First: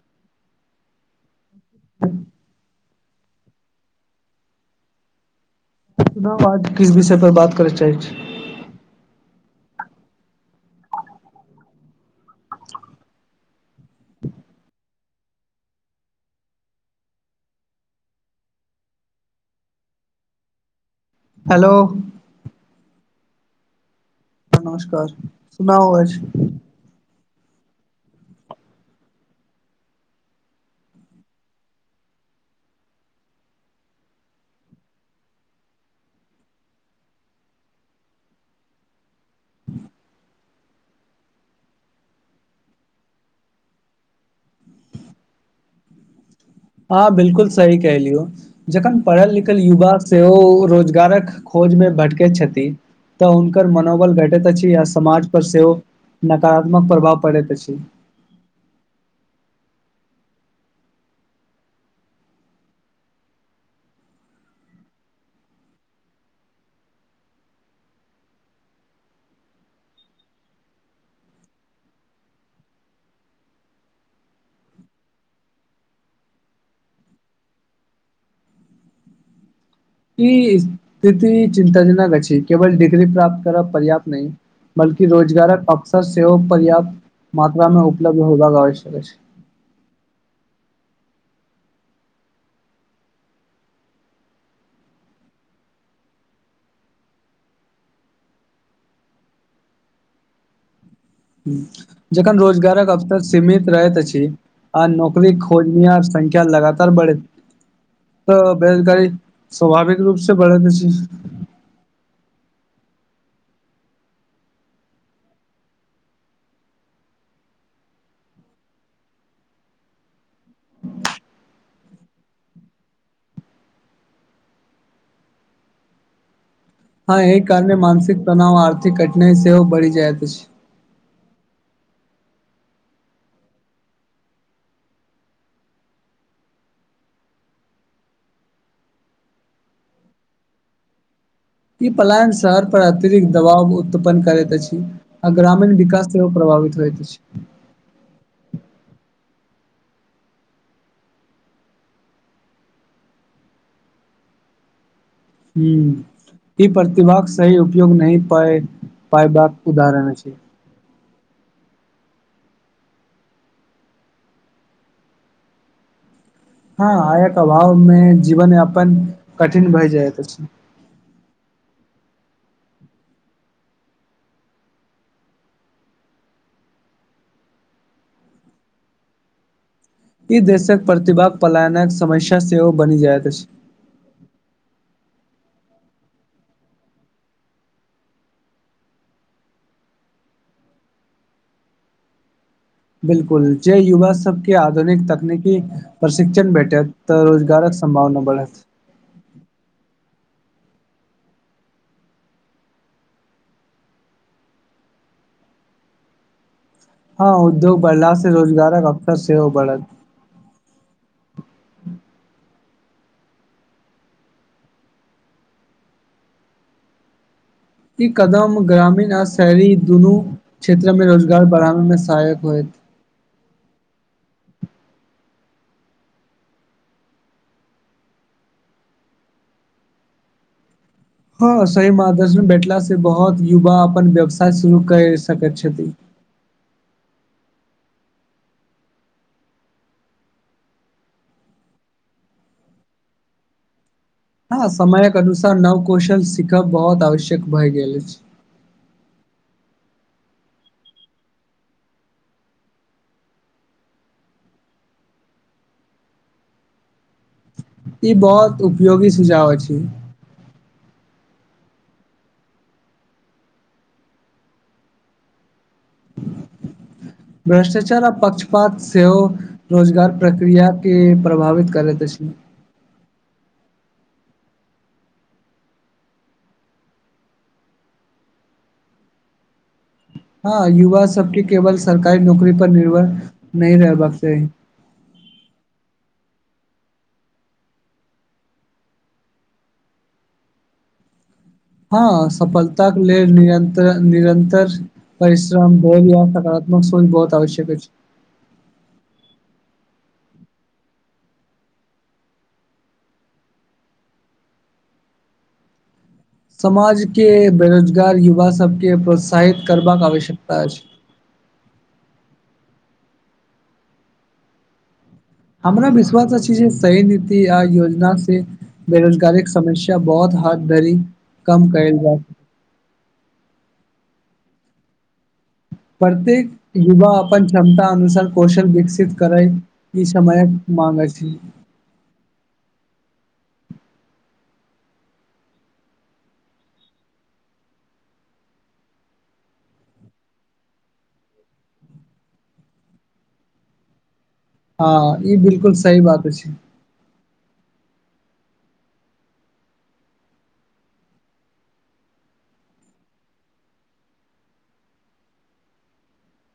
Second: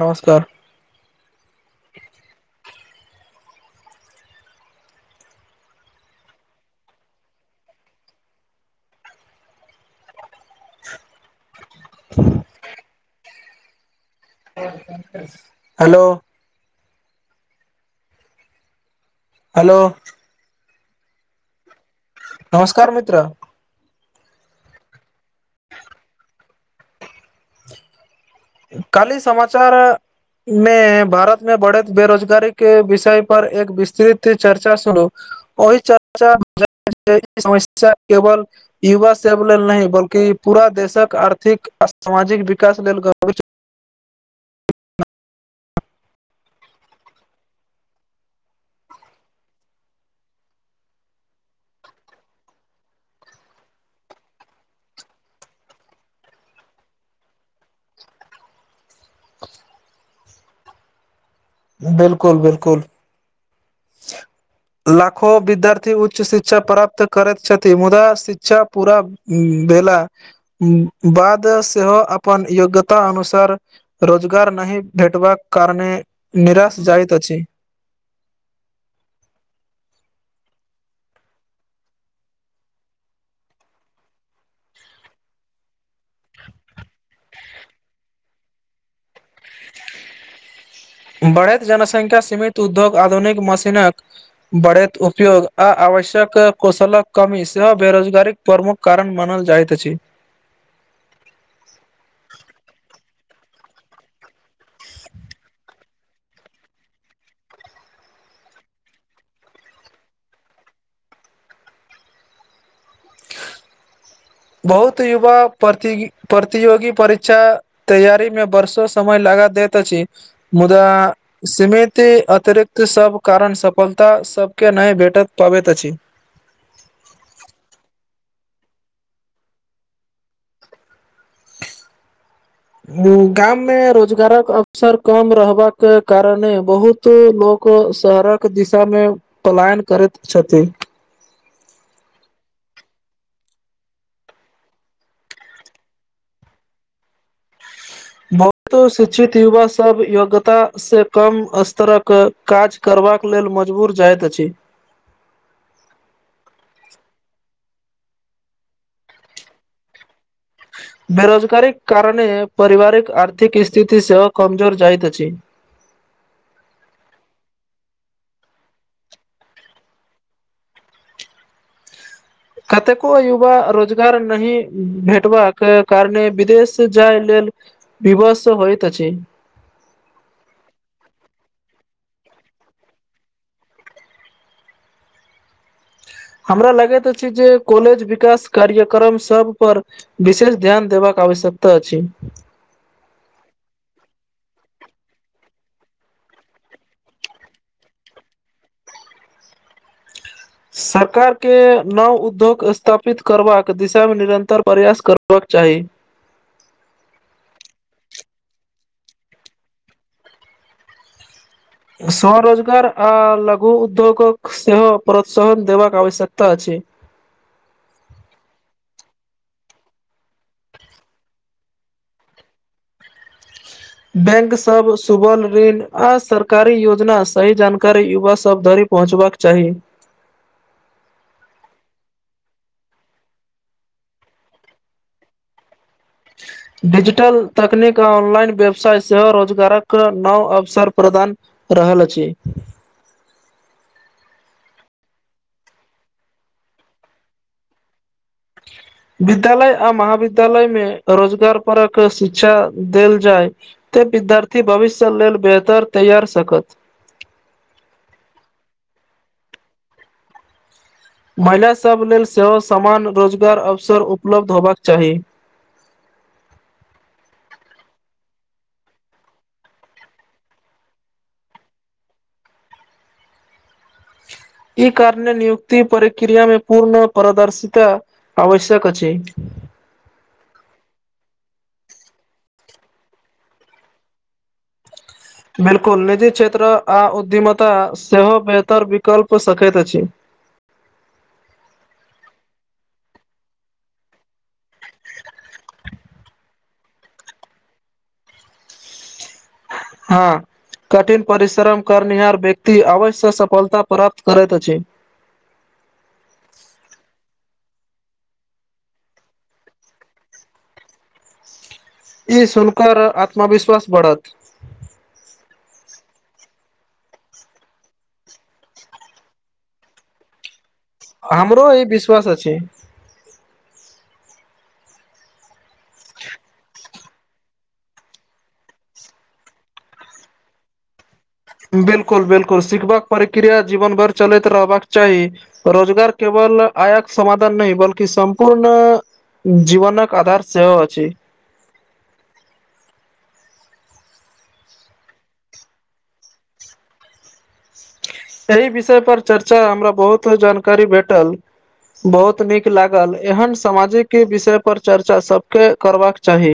नमस्कार [inaudible] [unintelligible] किस विषय पर बात करय चाहैय छी [inaudible] हलो हलो हेलो नमस्कार मित्र नमस्कार सुनाउ आज काल्हि समाचार अ मेंय भारत मे बढ़ैत बेरोजगारी के बिषय पर एक विस्तृत चर्चा सुनू ओहि चर्चा [unintelligible] समस्या केवल युवा सेव लेल नहि बल्कि पूरा देशक आर्थिक आ सामाजिक विकास लेल [unintelligible] हँ बिल्कुल सही कहलियो जखन पढ़ल लिखल युवा सेहो रोजगारक खोज मे भटकै छथि तऽ हुनकर मनोबल घटैत अछि आ समाज पर सेहो नकारात्मक प्रभाव पड़ैत अछि बिल्कुल बिल्कुल [inaudible] लाखो बिद्यार्थी उच्च शिक्षा प्राप्त करैत छथि मुदा शिक्षा पूरा ऊं भेला ऊं बाद सेहो अपन योग्यता अनुसार रोजगार नहि भेटबाक कारणे निराश जाइत अछि ई इस थिती चिन्ताजनक अछि केवल डिग्री प्राप्त करऽ पर्याप्त नहि बल्कि रोजगारक अवसर सेहो पर्याप्त मात्रामें उपलब्ध होबाके आवश्यक अछि [inaudible] बढ़ेैत जनसंख्या सीमित उद्योग आधुनिक मशीनक बढ़ैत उपयोग आ आवश्यक कोशलक कमी सेहो बेरोजगारीक प्रमुख कारण मानल जाइत अछि हूं जखन रोजगारक अवसर सीमित रहैत अछि आ नौकरी खोजनियार आ संख्या लगातार बढ़े तऽ बेरोजगारी स्वाभाविक रूप से बढ़ैत अछि बहुत युवा प्रतिगी प्रतियोगी परीक्षा तैयारी मे बरसो समय लगा दैत अछि मुदा सीमिती अतिरिक्त सब कारण सफलता सबके नहि भेटत पाबैत अछि हँय एहि कारणे मानसिक तनाव आर्थिक कठिनाई सेहो बढ़ि जायत अछि हूं गाममे रोजगारक अवसर कम रहबाके कारणे बहुत त लोको शहरक दिशा में पलायन करैत छथि ई पलायन शहर पर अतिरिक्त दबाव उत्पन्न करैत अछि आ ग्रामीण विकास सेहो प्रभावित होइत अछि [unintelligible] शिक्षित युवा सब योग्यता से कम स्तरक काज करबाक लेल मजबूर जाइत अछि हूं ई प्रतिभाक सही उपयोग नहि पाय पाएबाक उदाहरण अछि बेरोजगारीक कारणे पारिवारिक आर्थिक स्थिति सेहो कमजोर जाइत अछि हँ आयक अभाव मे जीवनयापन कठिन भए जाइत अछि कतेको युवा रोजगार नहि भेटबाक कारणे बिदेश जाय लेल बिबस होयत अछि ई देशक प्रतिभा पलायनक समस्या सेहो बनि जाइत अछि हमरा लगैत अछि जे कॉलेज विकास कार्यक्रम सभ पर बिशेष ध्यान देबाक आवश्यकता अछि बिल्कुल जे युवा सभके आधुनिक तकनीकी प्रशिक्षण भेटत तऽ रोजगारक सम्भावना बढ़त सरकारके नव उद्योग स्थापित करबाक दिशामे निरन्तर प्रयास करबाक चाही हँ उद्योग बढ़ला से रोजगारक अवसर सेहो बढ़त स्वरोजगार आ लघु उद्योगक सेहो प्रोत्साहन देबाक आवश्यकता अछि ई कदम ग्रामीण आ शहरी दुनू क्षेत्र मे रोजगार बढ़ाबे मे सहायक होयत बैंक सब सुबल ऋण आ सरकारी योजना सही जानकारी युवा सब धरि पहुँचबाक चाही हँ सही मार्ग दर्शन भेटला से बहुत युवा अपन व्यवसाय शुरू कैय सकैत छथि [unintelligible] डिजिटल तकनीक आ ऑनलाइन व्यवसाय सेहो रोजगारक नव अवसर प्रदान रहल अछि हँ समयक अनुसार नव कौशल सीखब बहोत आवश्यक भए गेल अछि [inaudible] विद्यालय आ महाविद्यालय मे रोजगार परक शिक्षा देल जाय ते विद्यार्थी भविष्य लेल बेहतर तैयार सकत ई बहोत उपयोगी सुझाव अछि महिलासभ लेल सेहो समान रोजगार अवसर उपलब्ध होबाक चाही [inaudible] भ्रष्टाचार आ पक्षपात सेहो रोजगार प्रक्रिया के प्रभावित करैत अछि ई कारणे नियुक्ति प्रक्रिया मे पूर्ण प्रदर्शिता आवश्यक अछि हँ युवा सबके केवल सरकारी नौकरी पर निर्भर नहि रहबाक चाहि बिल्कुल निजी क्षेत्र आ उद्यमिता सेहो बेहतर विकल्प सकैत अछि हँ सफलताके लेल निरन्त निरन्तर परिश्रम [unintelligible] ल या सकारात्मक सोच बहुत आवश्यक अछि हँ कठिन परिश्रम करनिहार व्यक्ति अवश्य सफलता प्राप्त करैत अछि समाजके बेरोजगार युवाभकेँ प्रोत्साहित करबाक आवश्यकता अछि ई सुुनकर आत्मविश्वास बढ़त हमरा विश्वास अछि जे सही नीति आ योजना से बेरोजगारीक समस्या बहुत हाथ धरि कम कयल जेत छै प्रत्येक युवा अपन क्षमता अनुसार कौशल विकसित करै ई समयक माँग अछि बिलकुल बिलकुल सिखबक प्रक्रिया जीवन भरि चलैत रहबाक चाही रोजगार केवल आयाक समाधान नहि बल्कि सम्पूर्ण जीवनक आधार सेहो अछि हँ ई बिलकुल सही बात अछि सहि विषय पर चर्चा हमरा बहुत जानकारी भेटल बहुत नीक लागल एहन सामाजिक विषय पर चर्चा सबके करबाक चाही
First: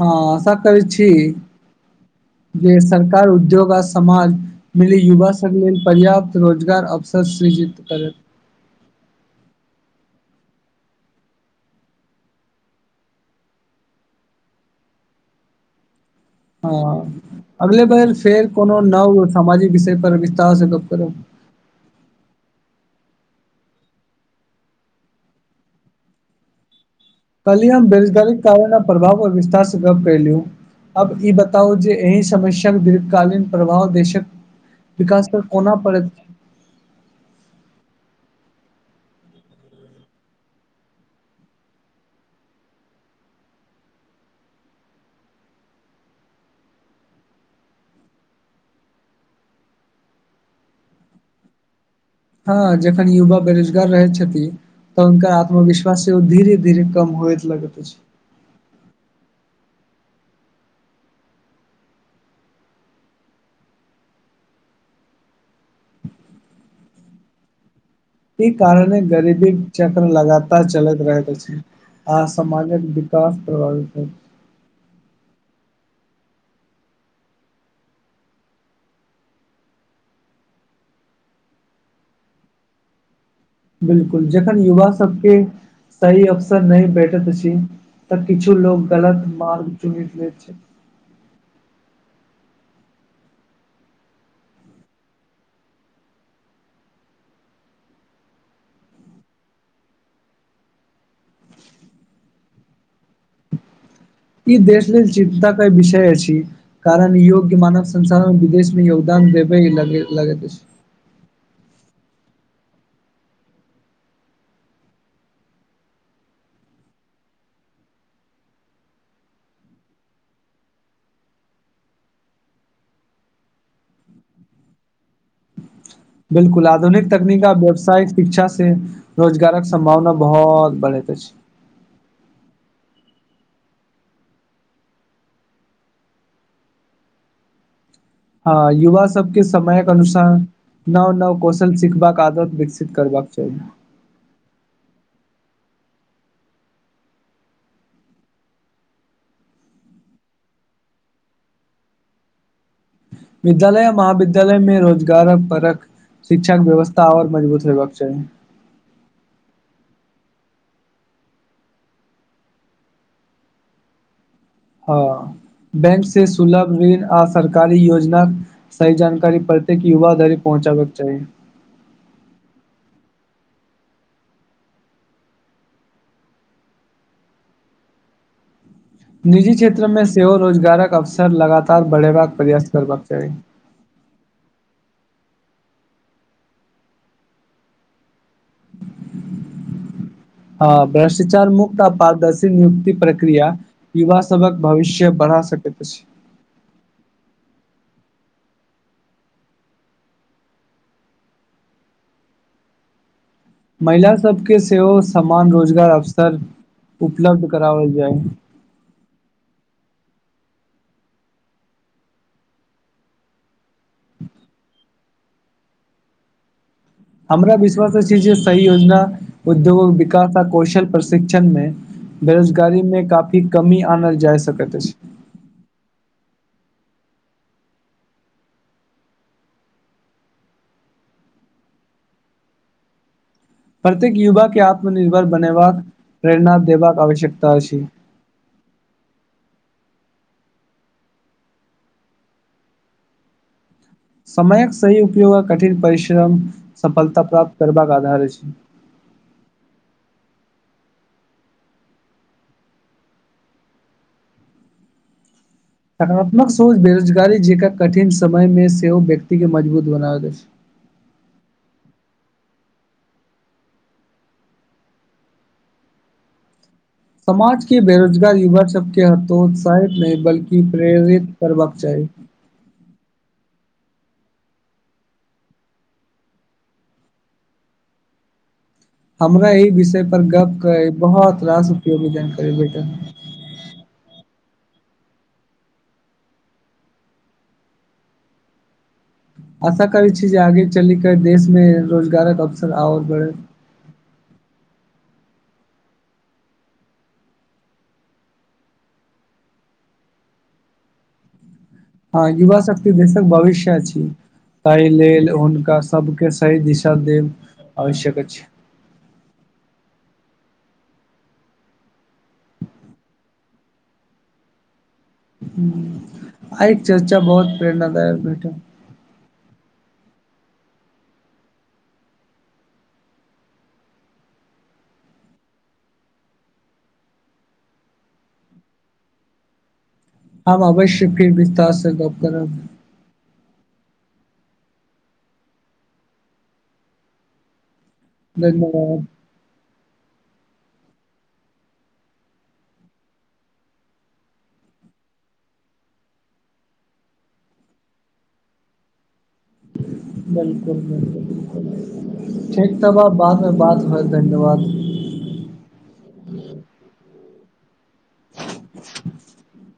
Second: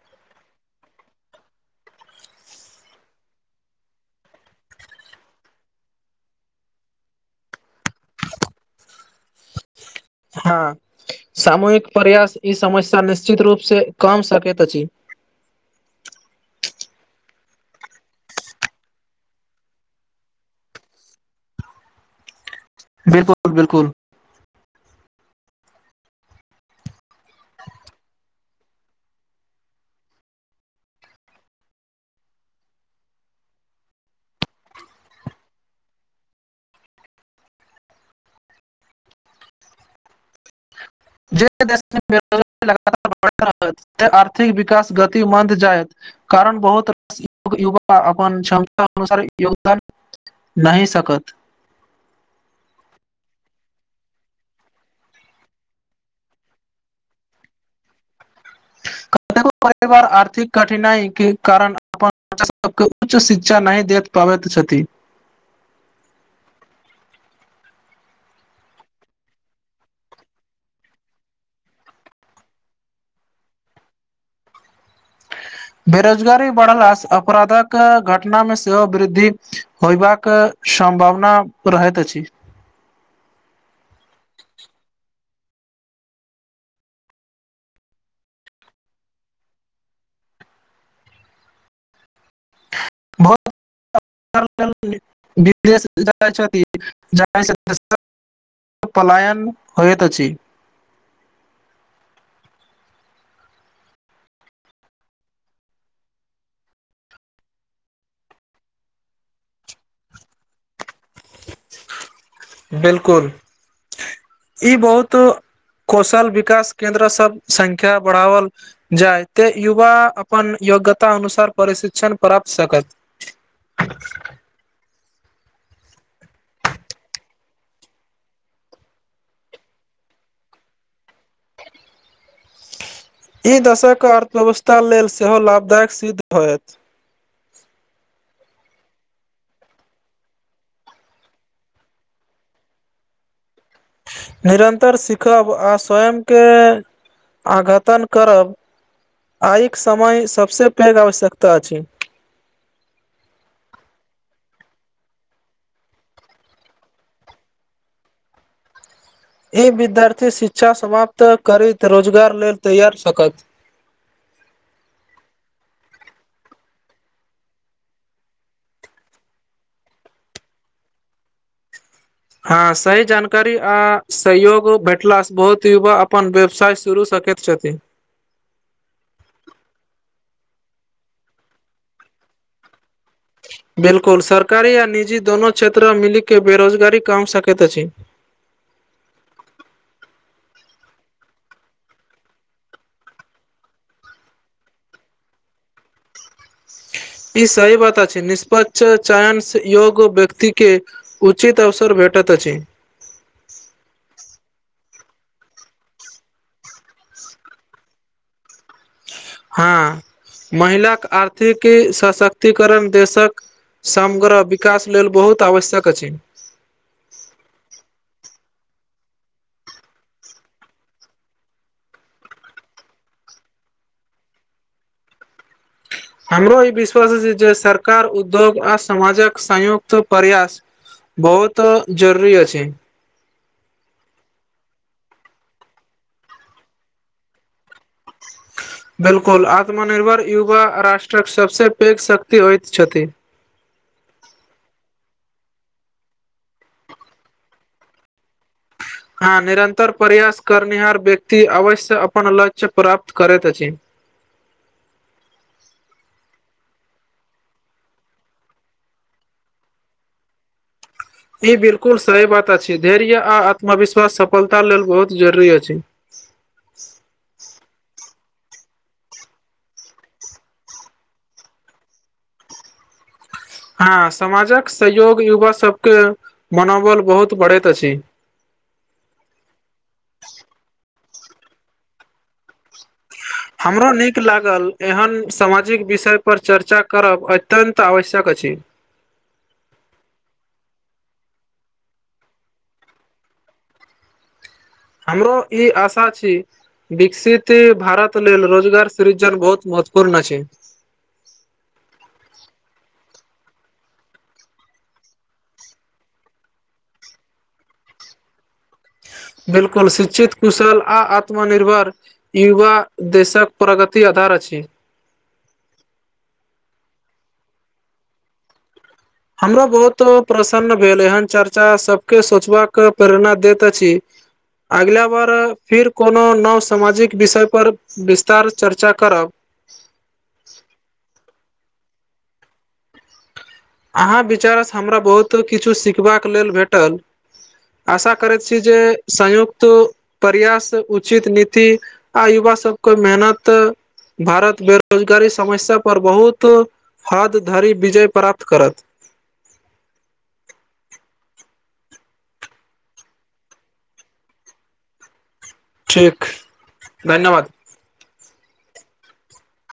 हँ आशा करै छी जे सरकार उद्योग आ समाज मिली युवा सब लेल पर्याप्त रोजगार अवसर सृजित करे हँ सामूहिक प्रयास ई समस्या निश्चित रूप से कम सकैत अछि हँ अगले बेर फेर कोनो नव सामाजिक विषय पर विस्तार से गप करब बिल्कुल बिल्कुल कहली हम बेरोजगारी कारण प्रभाव पर विस्तार सऽ गप कैलू अब ई बताउ जे एहि समस्याक दीर्घकालीन प्रभाव देशक विकास पर कोना पड़ैत [unintelligible] आर्थिक विकास गति मंद जायत कारण बहुत [unintelligible] युवा अपन क्षमता अनुसार योगदान नहि सकत हँ जखन युवा बेरोजगार रहै छथि तऽ हुनकर आत्मविश्वास सेहो धीरे धीरे कम होयत लगैत अछि क काई गो परिवार आर्थिक कठिनाई केँ कारण अपन बच्चा सब कऽ उच्च शिक्षा नहि देत पबईत छथी ई कारण गरीबी चक्र लगातार चलैत रहैत छैय आ समाजिक विकास कैरबाबैत [unintelligible] बेरोजगारी बढ़ला अपराधक घटना मे सेहो वृद्धि होयबाक सम्भावना रहैत अछि बिलकुल जेखन युवा सब केँ सही अवसर नहि बेठैत अछि तऽ किछु लोग गलत मार्ग चुनि ले छैय [inaudible] विदेश जा छथि [unintelligible] पलायन होइत अछि ई देश लेल चिन्ता कऽ विषय अछि कारण योग्य मानव संसाधन विदेश मे योगदान देबे लगै लगेत अछि बिलकुल ई बहुत कौशल विकास केंन्द्र सब संख्या बढ़ाबल जाय ते युवा अपन योग्यता अनुसार प्रशिक्षण प्राप्त सकत [inaudible] बिलकुल आधुनिक तकनीक आ व्यवसाय शिक्षा से रोजगारक सम्भावना बहोत बढ़ैत अछि ई दशक अर्थव्यवस्था लेल सेहो लाभदायक सिद्ध होयत हँ युवा सबके समयक अनुसार नव नव कौशल सिखबाक आदत विकसित करबाक चाही निरन्तर सीखब आ स्वयग केँ आघतन करब आइक समय सभसे पैघ आवश्यकता अछि विद्यालय आ महाविद्यालय मे रोजगारक परख शिक्षाके व्यवस्था और मजबूत होयबाक चाही एहि विद्यार्थी शिक्षा समाप्त करैत रोजगार लेल तैयार सकत हँ बैंक से सुलभ ऋण आ सरकारी योजना सही जानकारी प्रतेक युवाधरि पहुँचाबैके चाही हँ सही जानकारी आ सहयोग भेटला से बहुत युवा अपन व्यवसाय शुरु सकैत छथि निजी क्षेत्र मे सेहो रोजगारक अवसर लगातार बढ़ेबाक प्रयास करबाक चाही बिलकुल सरकारी आ निजी दोनो क्षेत्र मिलीकेँ बेरोजगारी कम सकैत अछि [inaudible] हँ भ्रष्टाचार मुक्त आ पारदर्शी नियुक्त्ति प्रक्रिया युवा सभक भविष्य बढ़ा सकैत अछि ई सही बात अछि निष्पक्ष चयन योग्य व्यक्ति केँ उचित अवसर भेटैत अछि महिला सभ केँ सेहो समान रोजगार अवसर उपलब्ध कराओल जाय हँ महिलाक आर्थिकी सशक्तिकरण देशक समग्र विकास लेल बहुत आवश्यक अछि। हमरा विश्वास अछि जे सही योजना उद्योग विकास आ कौशल प्रशिक्षण मे बेरोजगारी मे काफी कमी आनल जाय सकैत अछि। हमरो ई विश्वास अछि जे सरकार उद्योग आ समाजक संयुक्त प्रयास बहुत जरूरी अछि प्रत्येक युवा के आत्मनिर्भर बनेबाक प्रेरणा देबाक आवश्यकता अछि। बिल्कुल आत्मनिर्भर युवा राष्ट्रक सभसँ पैघ शक्ति होइत छथि। समयक सही उपयोग आ कठिन परिश्रम सफलता प्राप्त करबाक आधार अछि। हँ निरन्तर प्रयास करनिहार व्यक्ति अवश्य अपन लक्ष्य प्राप्त करैत अछि। सकारात्मक सोंच बेरोजगारी जेकाँ कठिन समयमे सेहो व्यक्तिके मजबूत बनाबैत अछि। ई बिलकुल सही बात अछि। धैर्य आ आत्मिश्वास सफलता लेल बहुत जरुरी अछि। समाजके बेरोजगार युवा सबके हतोत्साहित नहि बल्कि प्रेरित करबाक चाही। हँ समाजक सहयोग युवा सबके मनोबल बहुत बढ़ैत अछि। हमरा एहि विषय पर गप्प करि बहुत रास उपयोगी जानकारी भेटल। हमरो नीक लागल एहन सामाजिक विषयपर चर्चा करब अत्यन्त आवश्यक अछि। आशा करैत छी जे आगे चलि कऽ देशमे रोजगारक अवसर आओर बढ़ै। हमरो ई आशा छी। विकसित भारत लेल रोजगार सृजन बहुत महत्वपूर्ण अछि। हँ युवा शक्ति देशक भविष्य अछि। ताहि लेल हुनका सभके सही दिशा देब आवश्यक अछि। बिल्कुल शिक्षित कुशल आ आत्मनिर्भर युवा देशक प्रगति आधार अछि। हूंम्म आइके चर्चा बहुत प्रेरणाादायक भेटल। हमरो बहुत प्रसन्न भेल एहन चर्चा सबके सोचबाक प्रेरणा दैत अछि। अगिला बार फिर कोनो नव सामाजिक विषय पर विस्तार चर्चा करब। हम अवश्य फिर विस्तार सँ गप्प करब। अहाँ विचारसँ हमरा बहुत किछु सिखबाक लेल भेटल। आशा करैत छी जे धन्यवाद संयुक्त प्रयास उचित नीति आ युवा सबके मेहनत भारत बेरोजगारी समस्या पर बहुत हद धरि विजय प्राप्त करत। बिल्कुल- बिल्कुल- बिल्कुल ठीक तब आब बाद मे बात होयत धन्यवाद। ठीक धन्यवाद। [inaudible]